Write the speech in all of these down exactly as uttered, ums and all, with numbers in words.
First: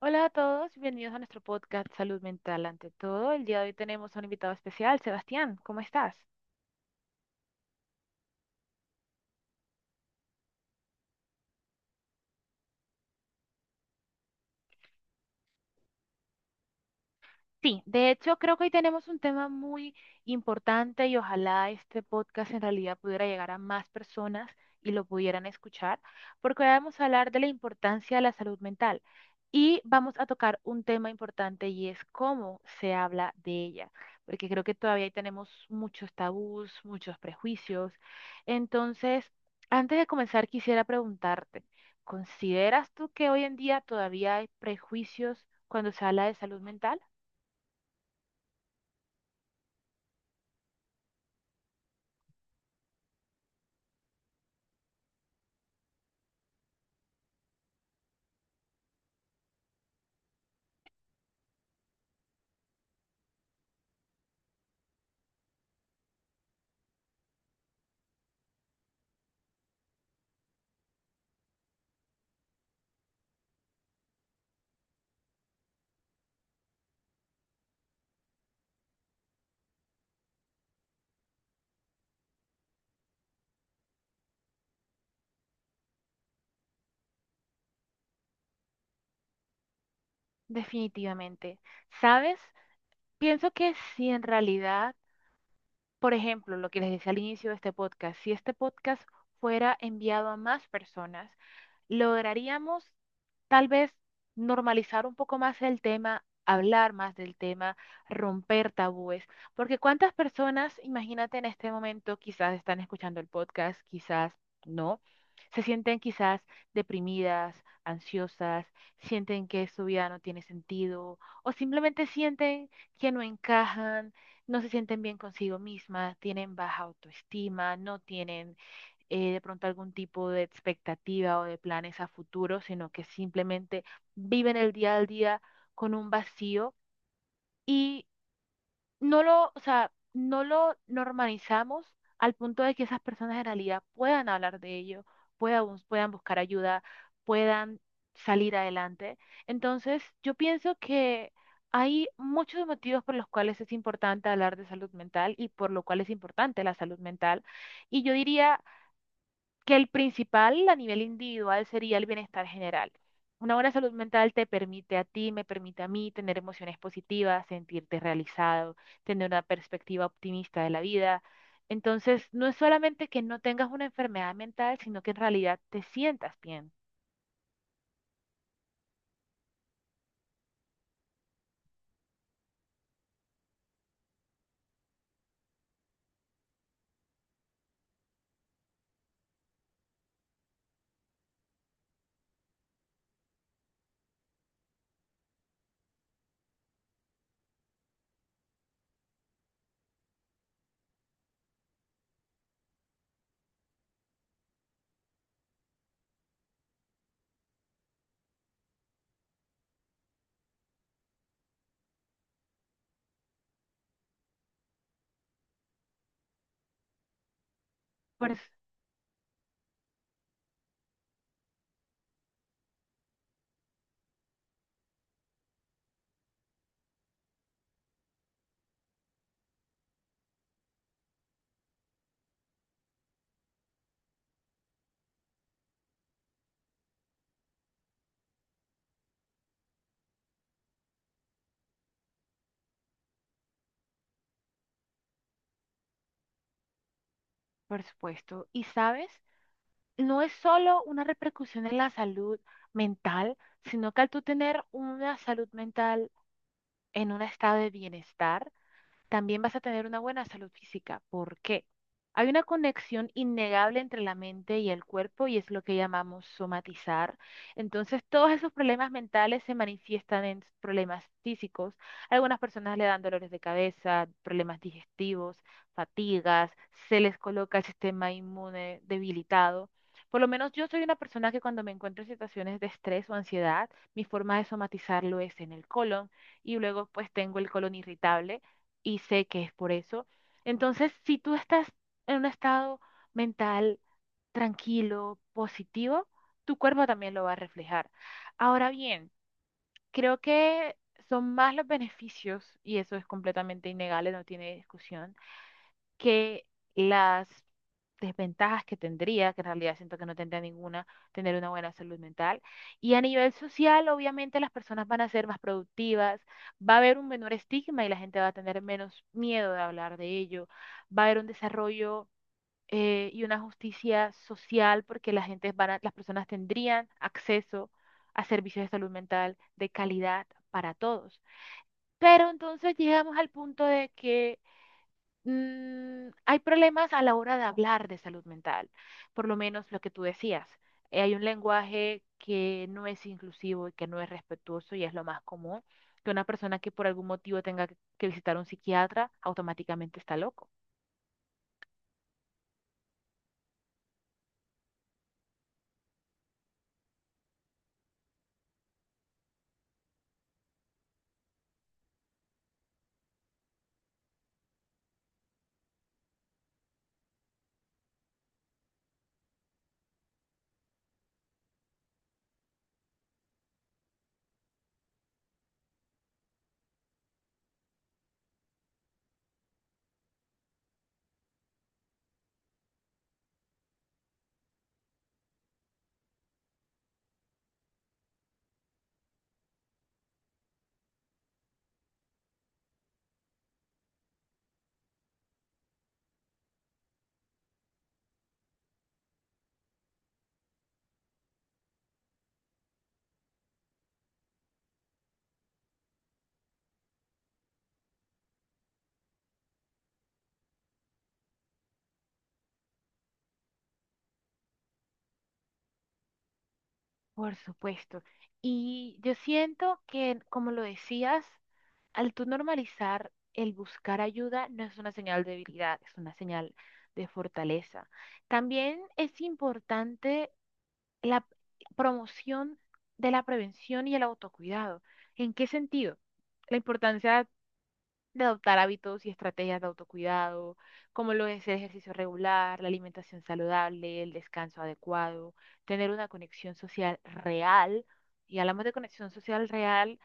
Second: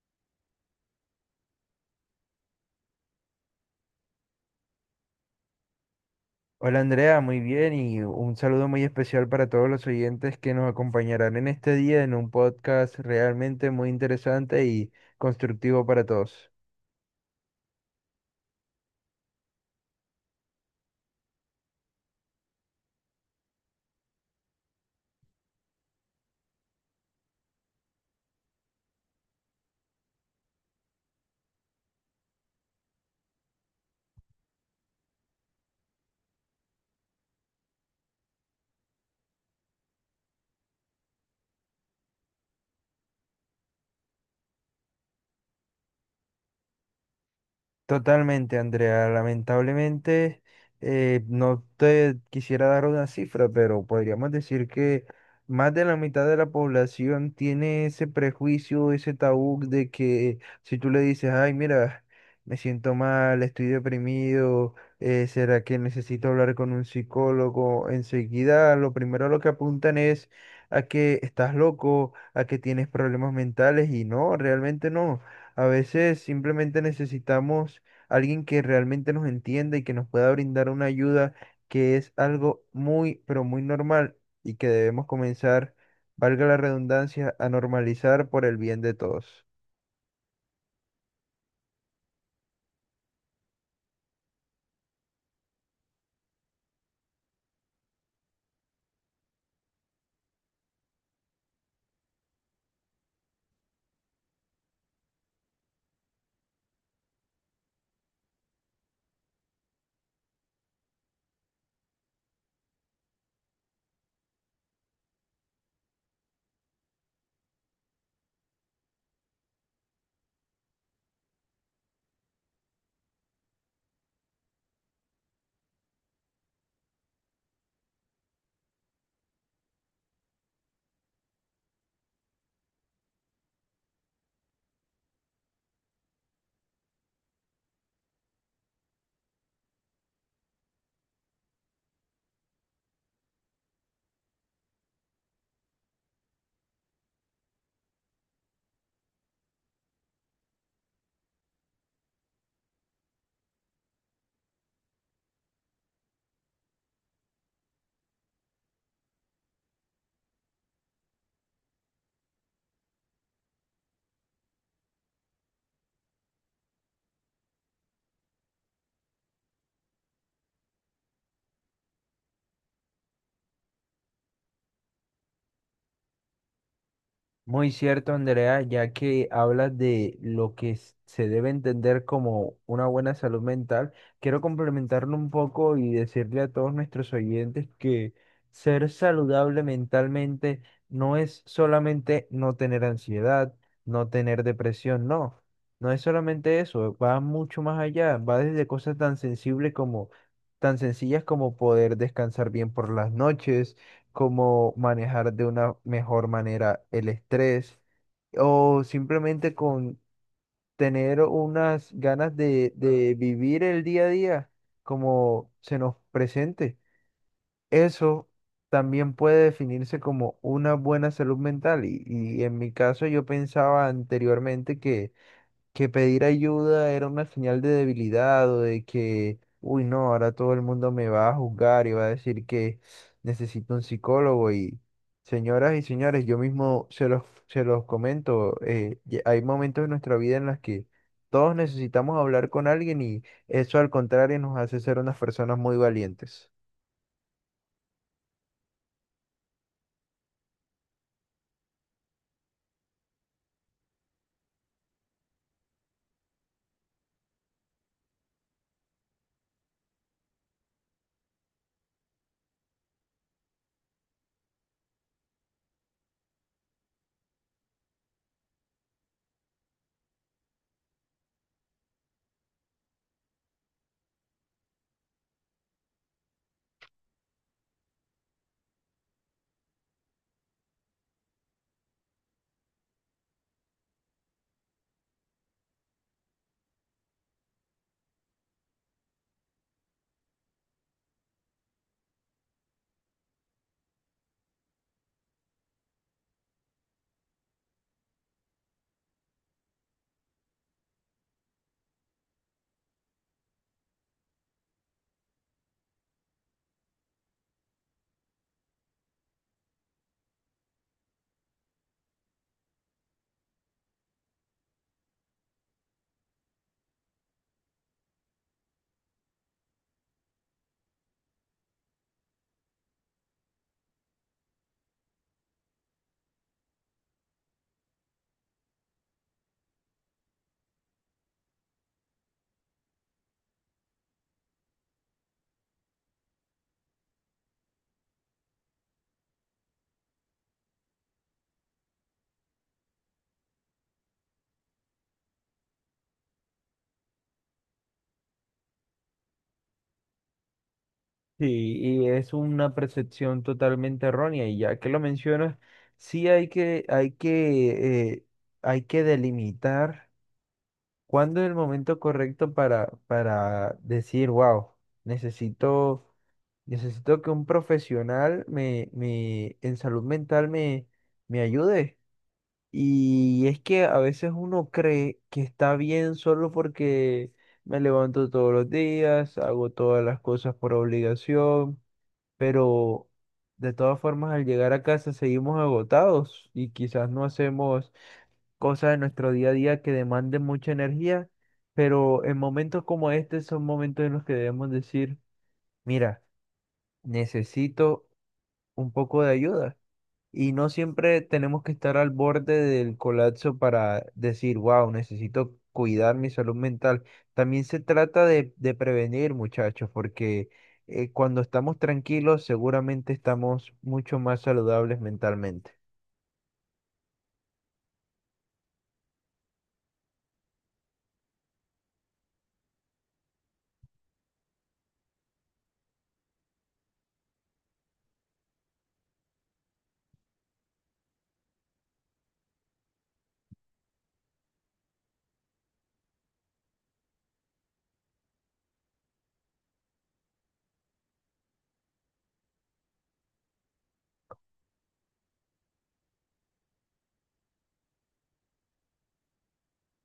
Hola a todos, bienvenidos a nuestro podcast Salud Mental ante todo. El día de hoy tenemos a un invitado especial, Sebastián, ¿cómo estás? Hola, Andrea, muy bien y un saludo muy especial para todos los oyentes que nos acompañarán en este día en un podcast realmente muy interesante y constructivo para todos. Sí, de hecho creo que hoy tenemos un tema muy importante y ojalá este podcast en realidad pudiera llegar a más personas y lo pudieran escuchar, porque hoy vamos a hablar de la importancia de la salud mental y vamos a tocar un tema importante y es cómo se habla de ella, porque creo que todavía ahí tenemos muchos tabús, muchos prejuicios. Entonces, antes de comenzar quisiera preguntarte, ¿consideras tú que hoy en día todavía hay prejuicios cuando se habla de salud mental? Totalmente, Andrea. Lamentablemente, eh, no te quisiera dar una cifra, pero podríamos decir que más de la mitad de la población tiene ese prejuicio, ese tabú de que si tú le dices, ay, mira, me siento mal, estoy deprimido, eh, ¿será que necesito hablar con un psicólogo? Enseguida, lo primero a lo que apuntan es a que estás loco, a que tienes problemas mentales y no, realmente no. A veces simplemente necesitamos alguien que realmente nos entienda y que nos pueda brindar una ayuda que es algo muy, pero muy normal y que debemos comenzar, valga la redundancia, a normalizar por el bien de todos. Definitivamente. ¿Sabes? Pienso que si en realidad, por ejemplo, lo que les decía al inicio de este podcast, si este podcast fuera enviado a más personas, lograríamos tal vez normalizar un poco más el tema, hablar más del tema, romper tabúes, porque cuántas personas, imagínate en este momento, quizás están escuchando el podcast, quizás no, se sienten quizás deprimidas, ansiosas, sienten que su vida no tiene sentido o simplemente sienten que no encajan, no se sienten bien consigo mismas, tienen baja autoestima, no tienen eh, de pronto algún tipo de expectativa o de planes a futuro, sino que simplemente viven el día al día con un vacío y no lo, o sea, no lo normalizamos al punto de que esas personas en realidad puedan hablar de ello, puedan, bus- puedan buscar ayuda, puedan salir adelante. Entonces, yo pienso que hay muchos motivos por los cuales es importante hablar de salud mental y por lo cual es importante la salud mental. Y yo diría que el principal a nivel individual sería el bienestar general. Una buena salud mental te permite a ti, me permite a mí tener emociones positivas, sentirte realizado, tener una perspectiva optimista de la vida. Entonces, no es solamente que no tengas una enfermedad mental, sino que en realidad te sientas bien. Muy cierto, Andrea, ya que hablas de lo que s- se debe entender como una buena salud mental, quiero complementarlo un poco y decirle a todos nuestros oyentes que ser saludable mentalmente no es solamente no tener ansiedad, no tener depresión, no, no es solamente eso, va mucho más allá, va desde cosas tan sensibles como, tan sencillas como poder descansar bien por las noches, cómo manejar de una mejor manera el estrés o simplemente con tener unas ganas de, de vivir el día a día como se nos presente. Eso Por, s- también puede definirse como una buena salud mental. Y, y en mi caso yo pensaba anteriormente que que pedir ayuda era una señal de debilidad o de que, uy, no, ahora todo el mundo me va a juzgar y va a decir que necesito un psicólogo. Y señoras y señores, yo mismo se los, se los comento, eh, ye- hay momentos en nuestra vida en las que todos necesitamos hablar con alguien y eso al contrario nos hace ser unas personas muy valientes. por supuesto. Y sabes, no es solo una repercusión en la salud mental, sino que al tú tener una salud mental en un estado de bienestar, también vas a tener una buena salud física. ¿Por qué? Hay una conexión innegable entre la mente y el cuerpo y es lo que llamamos somatizar. Entonces, todos esos problemas mentales se manifiestan en problemas físicos. A algunas personas le dan dolores de cabeza, problemas digestivos, fatigas, se les coloca el sistema inmune debilitado. Por lo menos yo soy una persona que cuando me encuentro en situaciones de estrés o ansiedad, mi forma de somatizarlo es en el colon y luego pues tengo el colon irritable y sé que es por eso. Entonces, si tú estás en un estado mental tranquilo, positivo, tu cuerpo también lo va a reflejar. Ahora bien, creo que son más los beneficios, y eso es completamente innegable, no tiene discusión que las desventajas que tendría, que en realidad siento que no tendría ninguna, tener una buena salud mental. Y a nivel social, obviamente las personas van a ser más productivas, va a haber un menor estigma y la gente va a tener menos miedo de hablar de ello, va a haber un desarrollo eh, y una justicia social porque la gente van a- las personas tendrían acceso a servicios de salud mental de calidad para todos. Pero entonces llegamos al punto de que mm, hay problemas a la hora de hablar de salud mental, por lo menos lo que tú decías. Eh, hay un lenguaje que no es inclusivo y que no es respetuoso y es lo más común, que una persona que por algún motivo tenga que que visitar a un psiquiatra automáticamente está loco. Sí, y es una percepción totalmente errónea y ya que lo mencionas, sí hay que, hay que, eh, hay que delimitar. ¿Cuándo es el momento correcto para, para decir, wow, necesito, necesito que un profesional me, me, en salud mental me, me ayude? Y es que a veces uno cree que está bien solo porque me levanto todos los días, hago todas las cosas por obligación, pero de todas formas al llegar a casa seguimos agotados y quizás no hacemos cosas de nuestro día a día que demanden mucha energía, pero en momentos como este son momentos en los que debemos decir, mira, necesito un poco de ayuda. Y no siempre tenemos que estar al borde del colapso para decir, wow, necesito cuidar mi salud mental. También se trata de, de prevenir, muchachos, porque eh, cuando estamos tranquilos, seguramente estamos mucho más saludables mentalmente. Por supuesto. Y yo siento que, como lo decías, al tú normalizar el buscar ayuda no es una señal de debilidad, es una señal de fortaleza. También es importante la promoción de la prevención y el autocuidado. ¿En qué sentido? La importancia de adoptar hábitos y estrategias de autocuidado, como lo es el ejercicio regular, la alimentación saludable, el descanso adecuado, tener una conexión social real. Y hablamos de conexión social real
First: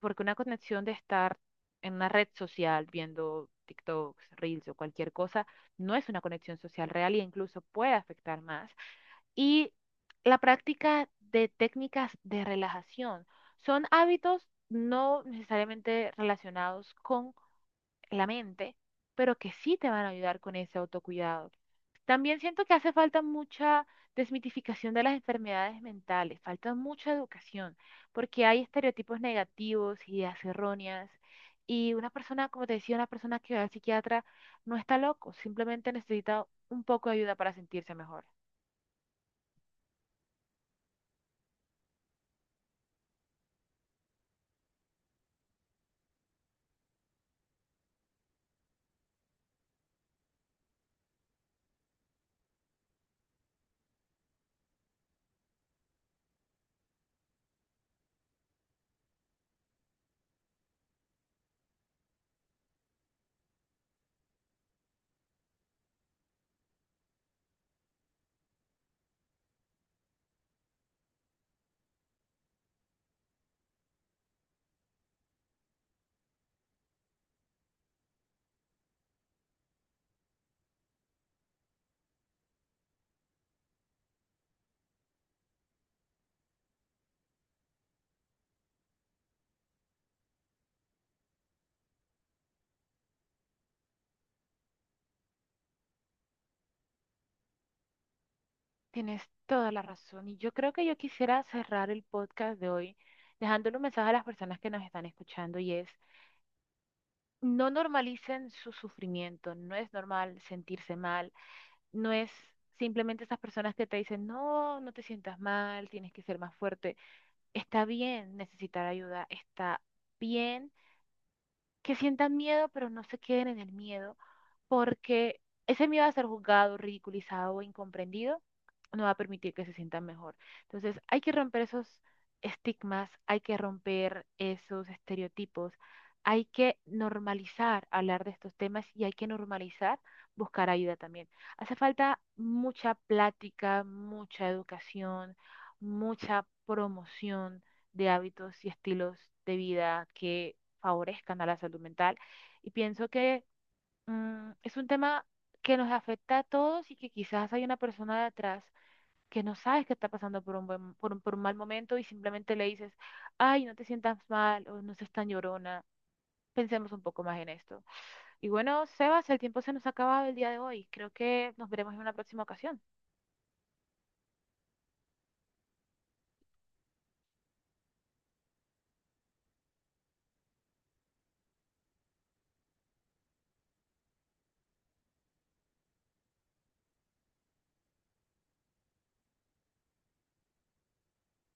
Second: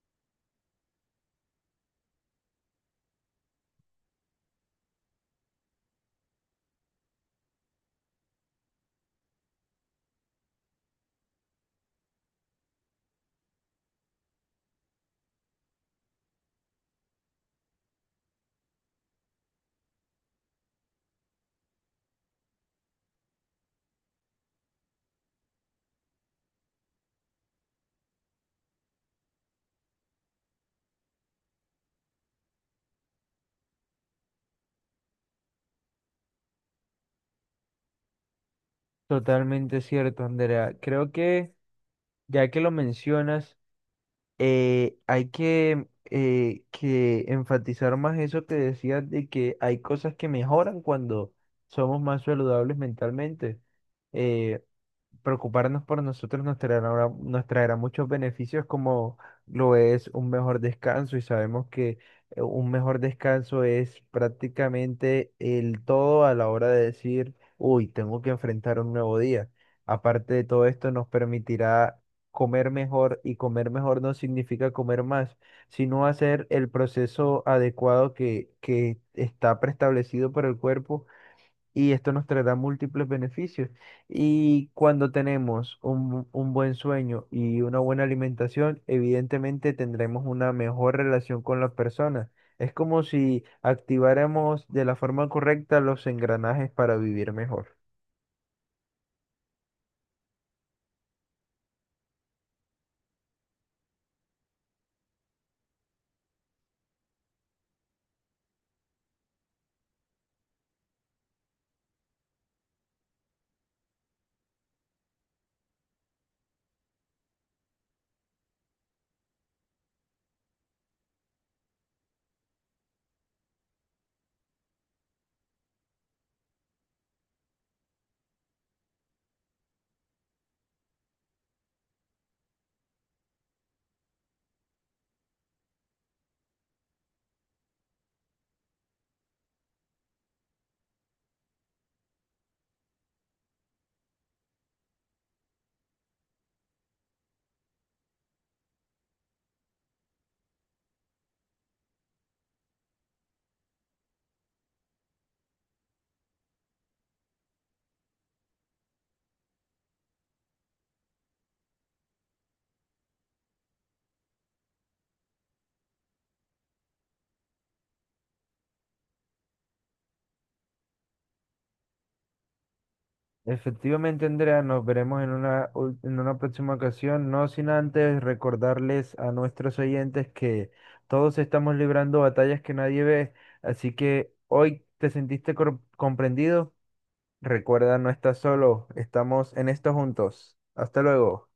porque una conexión de estar en una red social viendo TikToks, Reels o cualquier cosa, no es una conexión social real e incluso puede afectar más y la práctica de técnicas de relajación. Son hábitos no necesariamente relacionados con la mente, pero que sí te van a ayudar con ese autocuidado. También siento que hace falta mucha desmitificación de las enfermedades mentales, falta mucha educación, porque hay estereotipos negativos, ideas erróneas, y una persona, como te decía, una persona que va al psiquiatra no está loco, simplemente necesita un poco de ayuda para sentirse mejor. Totalmente cierto, Andrea. Creo que ya que lo mencionas, eh, hay que, eh, que enfatizar más eso que decías de que hay cosas que mejoran cuando somos más saludables mentalmente. Eh, Preocuparnos por nosotros nos traerá, nos traerá muchos beneficios como lo es un mejor descanso y sabemos que eh, un mejor descanso es prácticamente el todo a la hora de decir, uy, tengo que enfrentar un nuevo día. Aparte de todo esto, nos permitirá comer mejor, y comer mejor no significa comer más, sino hacer el proceso adecuado que, que está preestablecido por el cuerpo, y esto nos traerá múltiples beneficios. Y cuando tenemos un, un buen sueño y una buena alimentación, evidentemente tendremos una mejor relación con las personas. Es como si activáramos de la forma correcta los engranajes para vivir mejor. Tienes toda la razón. Y yo creo que yo quisiera cerrar el podcast de hoy dejándole un mensaje a las personas que nos están escuchando y es, no normalicen su sufrimiento, no es normal sentirse mal, no es simplemente esas personas que te dicen, no, no te sientas mal, tienes que ser más fuerte. Está bien necesitar ayuda, está bien que sientan miedo, pero no se queden en el miedo porque ese miedo a ser juzgado, ridiculizado o incomprendido no va a permitir que se sientan mejor. Entonces, hay que romper esos estigmas, hay que romper esos estereotipos, hay que normalizar hablar de estos temas y hay que normalizar buscar ayuda también. Hace falta mucha plática, mucha educación, mucha promoción de hábitos y estilos de vida que favorezcan a la salud mental. Y pienso que mm, es un tema que nos afecta a todos y que quizás hay una persona de atrás que no sabes que está pasando por un buen, por un, por un mal momento y simplemente le dices, ay, no te sientas mal o no seas tan llorona. Pensemos un poco más en esto. Y bueno, Sebas, el tiempo se nos ha acabado el día de hoy. Creo que nos veremos en una próxima ocasión. Efectivamente, Andrea, nos veremos en una, ul- en una próxima ocasión, no sin antes recordarles a nuestros oyentes que todos estamos librando batallas que nadie ve, así que hoy te sentiste cor- comprendido. Recuerda, no estás solo, estamos en esto juntos. Hasta luego.